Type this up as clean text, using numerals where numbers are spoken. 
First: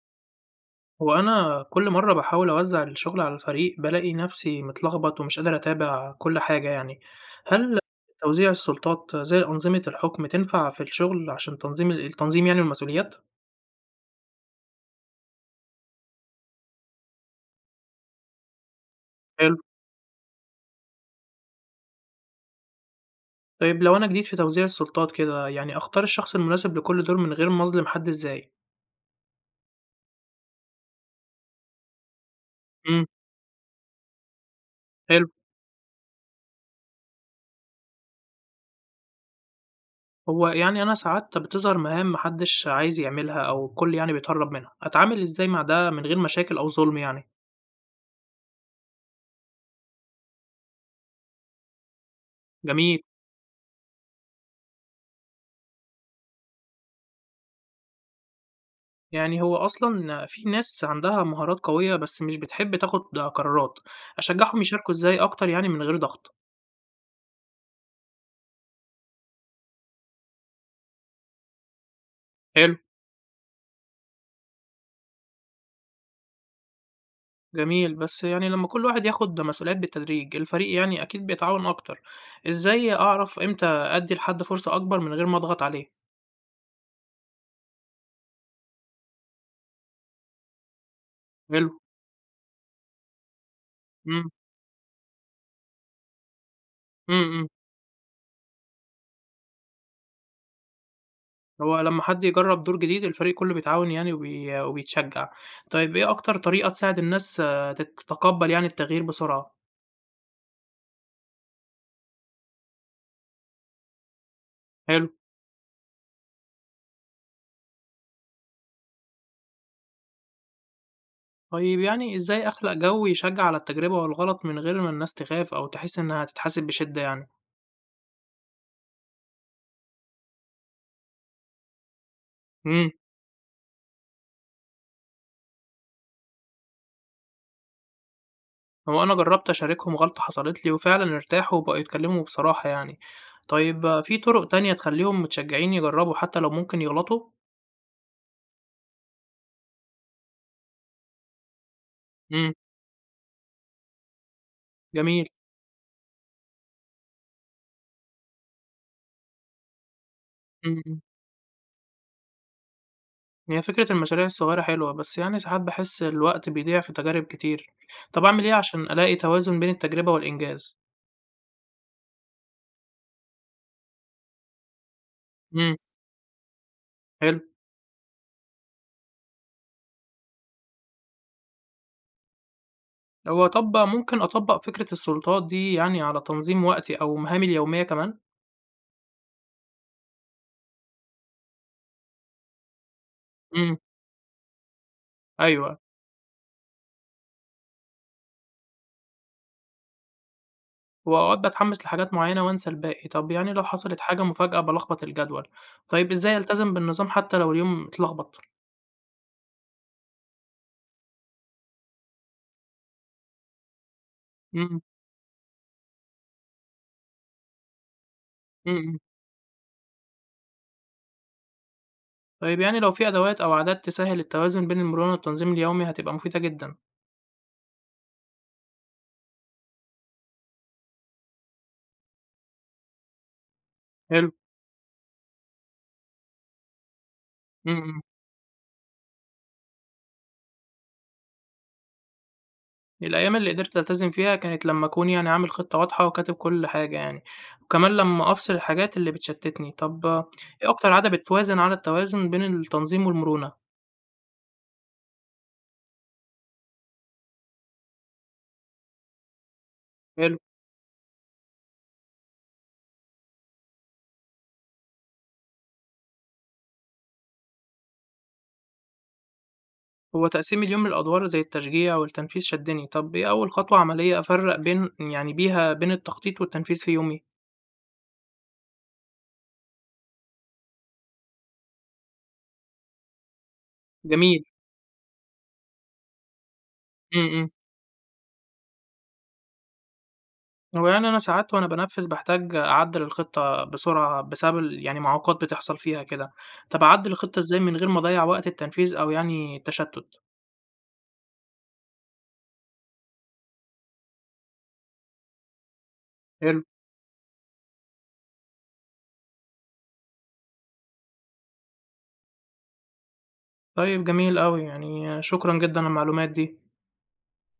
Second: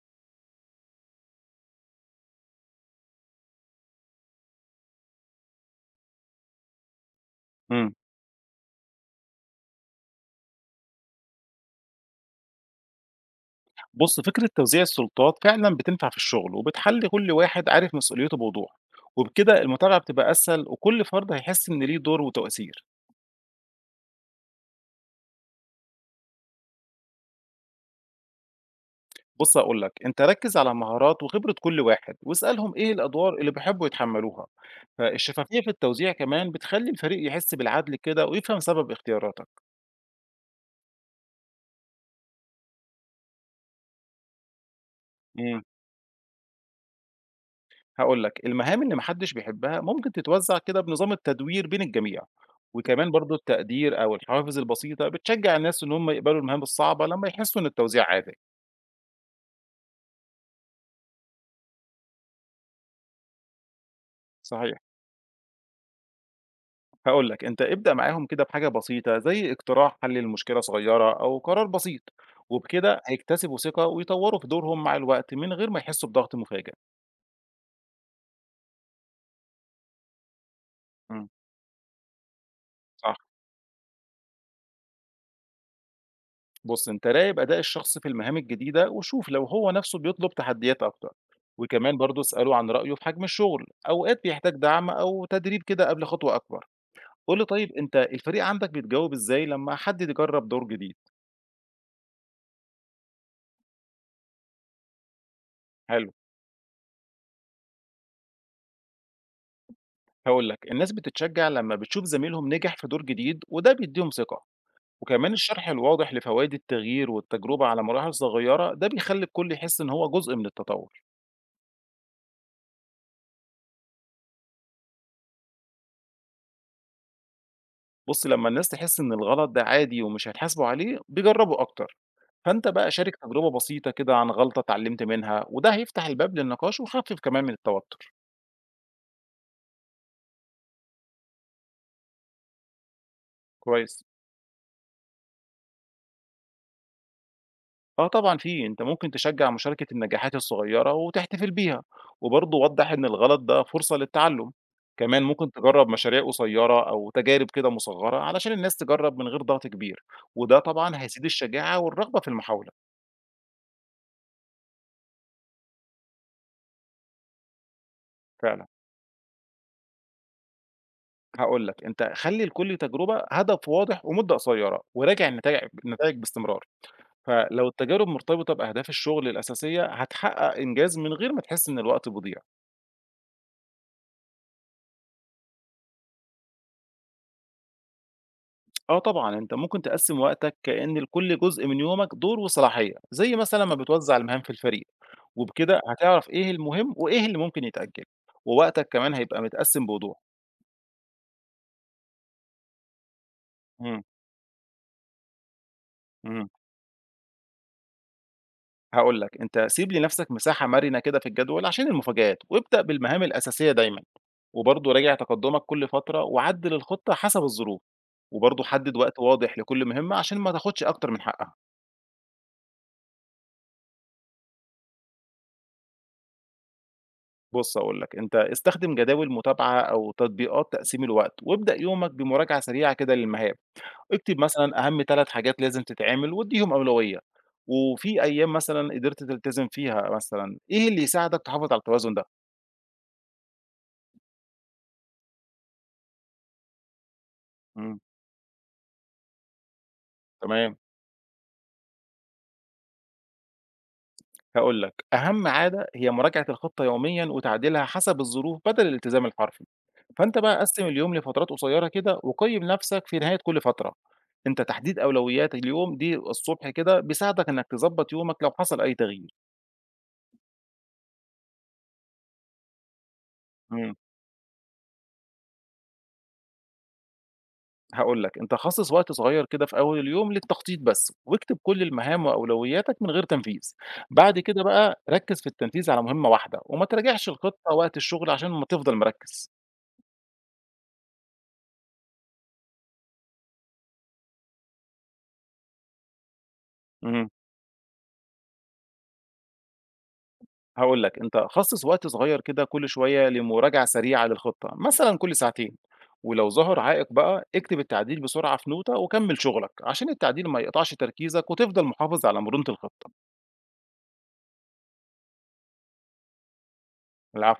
هو أنا كل مرة باحاول أوزّع الشغل على الفريق، بالاقي نفسي متلخبط ومش قادر أتابع كل حاجة يعني. هل إمم. توزيع السلطات زي أنظمة الحكم تنفع في الشغل عشان تنظيم يعني والمسؤوليات؟ بُص، فكرة توزيع السلطات فعلًا بتنفع في الشغل، وبتخلّي كل واحد عارف مسؤوليته بوضوح، حلو. وبكده المتابعة بتبقى أسهل وكل فرد هيحس إن ليه دور وتأثير. طيب لو أنا جديد في توزيع السلطات كده، يعني أختار الشخص المناسب لكل دور من غير ما أظلم حد إزاي؟ بُص هاقول لك، أنت ركّز على مهارات وخبرة كل واحد، واسألهم إيه إمم، الأدوار اللي بيحبوا يتحمّلوها. حلو. فالشفافية في التوزيع كمان بتخلّي الفريق يحس بالعدل كده ويفهم سبب اختياراتك. هو يعني أنا ساعات بتظهر مهام ما حدش عايز يعملها أو الكل يعني بيتهرب منها، أتعامل إزاي إمم. مع ده من غير مشاكل أو ظلم يعني؟ هاقول لك، المهام اللي ما حدش بيحبها ممكن تتوزع كده بنظام التدوير بين الجميع، جميل. وكمان برضه التقدير أو الحوافز البسيطة بتشجّع الناس إن هم يقبلوا المهام الصعبة لمّا يحسّوا إن التوزيع عادل. يعني هو أصلًا في ناس عندها مهارات قوية بس مش بتحب تاخد قرارات، أشجعهم صحيح، يشاركوا إزاي أكتر يعني من غير ضغط؟ هاقول لك أنت ابدأ معاهم كده بحاجة بسيطة زي اقتراح حل لمشكلة صغيرة أو قرار بسيط، حلو، وبكده هيكتسبوا ثقة ويطوّروا في دورهم مع الوقت من غير ما يحسّوا بضغط مفاجئ. جميل، بس يعني لمّا كل واحد ياخد مسؤوليات بالتدريج الفريق يعني إمم، أكيد بيتعاون أكتر، إزاي صح. أعرف إمتى أدّي لحد فرصة أكبر من غير ما أضغط عليه؟ بص انت راقب اداء الشخص في المهام الجديده وشوف لو هو نفسه بيطلب تحديات اكتر حلو. وكمان برضه اساله عن رايه في حجم الشغل اوقات إمم، بيحتاج دعم او تدريب كده قبل خطوه اكبر. إمم، قول لي إمم، طيب انت الفريق عندك بيتجاوب ازاي لما حد يجرب دور جديد؟ هو لمّا حد يجرّب دور جديد الفريق كله بيتعاون يعني وبيتشجع، طيب إيه حلو. أكتر طريقة تساعد الناس تتقبّل يعني التغيير بسرعة؟ هقول لك الناس بتتشجع لما بتشوف زميلهم نجح في دور جديد وده بيديهم ثقه، حلو. وكمان الشرح الواضح لفوائد التغيير والتجربه على مراحل صغيره ده بيخلي الكل يحس ان هو جزء من التطور. طيب يعني إزاي أخلق جو يشجّع على التجربة والغلط من غير ما الناس تخاف أو تحس إنها هتتحاسب بشدة يعني؟ بص لما الناس تحس ان الغلط ده عادي ومش هيتحاسبوا عليه بيجربوا اكتر. فأنت بقى إمم، شارك تجربة بسيطة كده عن غلطة اتعلمت منها، وده هيفتح الباب للنقاش ويخفف كمان من التوتر. هو أنا جرّبت أشاركهم غلطة حصلت لي وفعلًا ارتاحوا وبقوا يتكلّموا بصراحة يعني. طيب كويس. في طُرق تانية تخلّيهم متشجّعين يجرّبوا حتى لو ممكن يغلطوا؟ اه طبعا في، انت ممكن تشجع مشاركة النجاحات الصغيرة وتحتفل بيها، إمم، وبرضه وضح ان الغلط ده فرصة للتعلم. كمان جميل. ممكن تجرب مشاريع قصيرة او تجارب كده مصغرة علشان الناس تجرب من غير ضغط كبير، وده إمم، طبعا إمم. هيزيد الشجاعة والرغبة في المحاولة. هي فكرة المشاريع الصغيرة حلوة، بس يعني ساعات باحس الوقت بيضيع في تجارب كتير. طَب أعمل إيه فعلا. عشان ألاقي توازن بين التجربة والإنجاز؟ هقول لك انت خلي لكل تجربة هدف واضح ومدة قصيرة وراجع النتائج إمم، نتائج باستمرار. حلو. فلو التجارب مرتبطة بأهداف الشغل الأساسية هتحقق إنجاز من غير ما تحس إن الوقت بيضيع. هو طَب ممكن أطبّق فكرة السلطات دي يعني على تنظيم وقتي أو مهامي اليومية كمان؟ آه طبعًا، أنت ممكن تقسم وقتك كأن لكل جزء من يومك دور وصلاحية، زي مثلًا ما إمم، بتوزع المهام في الفريق، أيوه، وبكده هتعرف إيه المهم وإيه اللي ممكن يتأجل، ووقتك كمان هيبقى متقسم بوضوح. وأوقات باتحمّس لحاجات معيّنة وانسى الباقي، طَب يعني لو حصلت إمم، حاجة مفاجأة بالخبط الجدول، طيب إزاي إمم، ألتزم بالنظام حتى لو اليوم اتلخبط؟ هاقول لك أنت سيب لنفسك مساحة مرنة كده في الجدول عشان المفاجآت، وابدأ بالمهام الأساسية دايمًا. إمم، وبرضه راجع تقدُّمك كل فترة وعدِّل الخطة حسب الظروف، وبرضه إمم، حدِّد إمم، وقت واضح لكل مهمة عشان ما تاخدش أكتر من حقّها. طيب يعني لو في أدوات أو عادات تسهّل التوازن بين المرونة والتنظيم اليومي هتبقى مفيدة جدًا، بُص هاقول لك، أنت استخدم جداول متابعة أو تطبيقات تقسيم الوقت، وابدأ يومك بمراجعة سريعة كده للمهام، حلو. اكتب مثلًا أهم 3 حاجات لازم تتعمل وادّيهم أولوية، إمم، إمم. وفي أيام مثلًا قدرت تلتزم فيها مثلًا، إيه اللي يساعدك تحافظ على التوازن ده؟ الأيام اللي قدرت ألتزم فيها كانت لمّا أكون يعني عامل خطة واضحة وكاتب كل حاجة يعني، وكمان إمم، لمّا أفصل الحاجات اللي بتشتتني. طب إيه تمام. أكتر عادة بتوازن على التوازن بين التنظيم والمرونة؟ هاقول لك، أهم عادة هي مراجعة الخطة يوميًا وتعديلها حسب الظروف بدل الالتزام الحرفي، فأنت حلو، بقى قسِّم اليوم لفترات قصيرة كده وقيِّم نفسك في نهاية كل فترة، أنت تحديد أولويات اليوم دي الصبح كده بيساعدك إنك تضبّط يومك لو حصل أي تغيير. هو تقسيم اليوم لأدوار زي التشجيع والتنفيذ شدّني، طب إيه أول خطوة إمم. عملية أفرّق بين يعني بيها بين التخطيط والتنفيذ في يومي؟ هاقول لك، أنت خصِّص وقت صغير كده في أول اليوم للتخطيط بس، واكتب كل المهام وأولوياتك من غير تنفيذ، بعد جميل. كده بقى ركِّز في التنفيذ على مهمة واحدة وما إمم، تراجعش إمم. الخطة وقت الشغل عشان ما تفضل مركِّز. هو يعني أنا ساعات وأنا بانفذ باحتاج أعدّل الخطة بسرعة بسبب ال يعني معوقات بتحصل فيها كده. طب أعدّل إمم. الخطة إزاي من غير ما أضيّع وقت التنفيذ أو يعني التشتت؟ هاقول لك، أنت خصّص وقت صغير كده كل شوية لمراجعة سريعة للخطة، مثلًا كل ساعتين، ولو حلو. ظهر عائق بقى اكتب التعديل بسرعة في نوتة وكمّل شغلك، عشان التعديل ما يقطعش تركيزك وتفضل محافظ على مرونة الخطة. طيب جميل أوي، يعني شكرًا جدًا على المعلومات دي. العفو.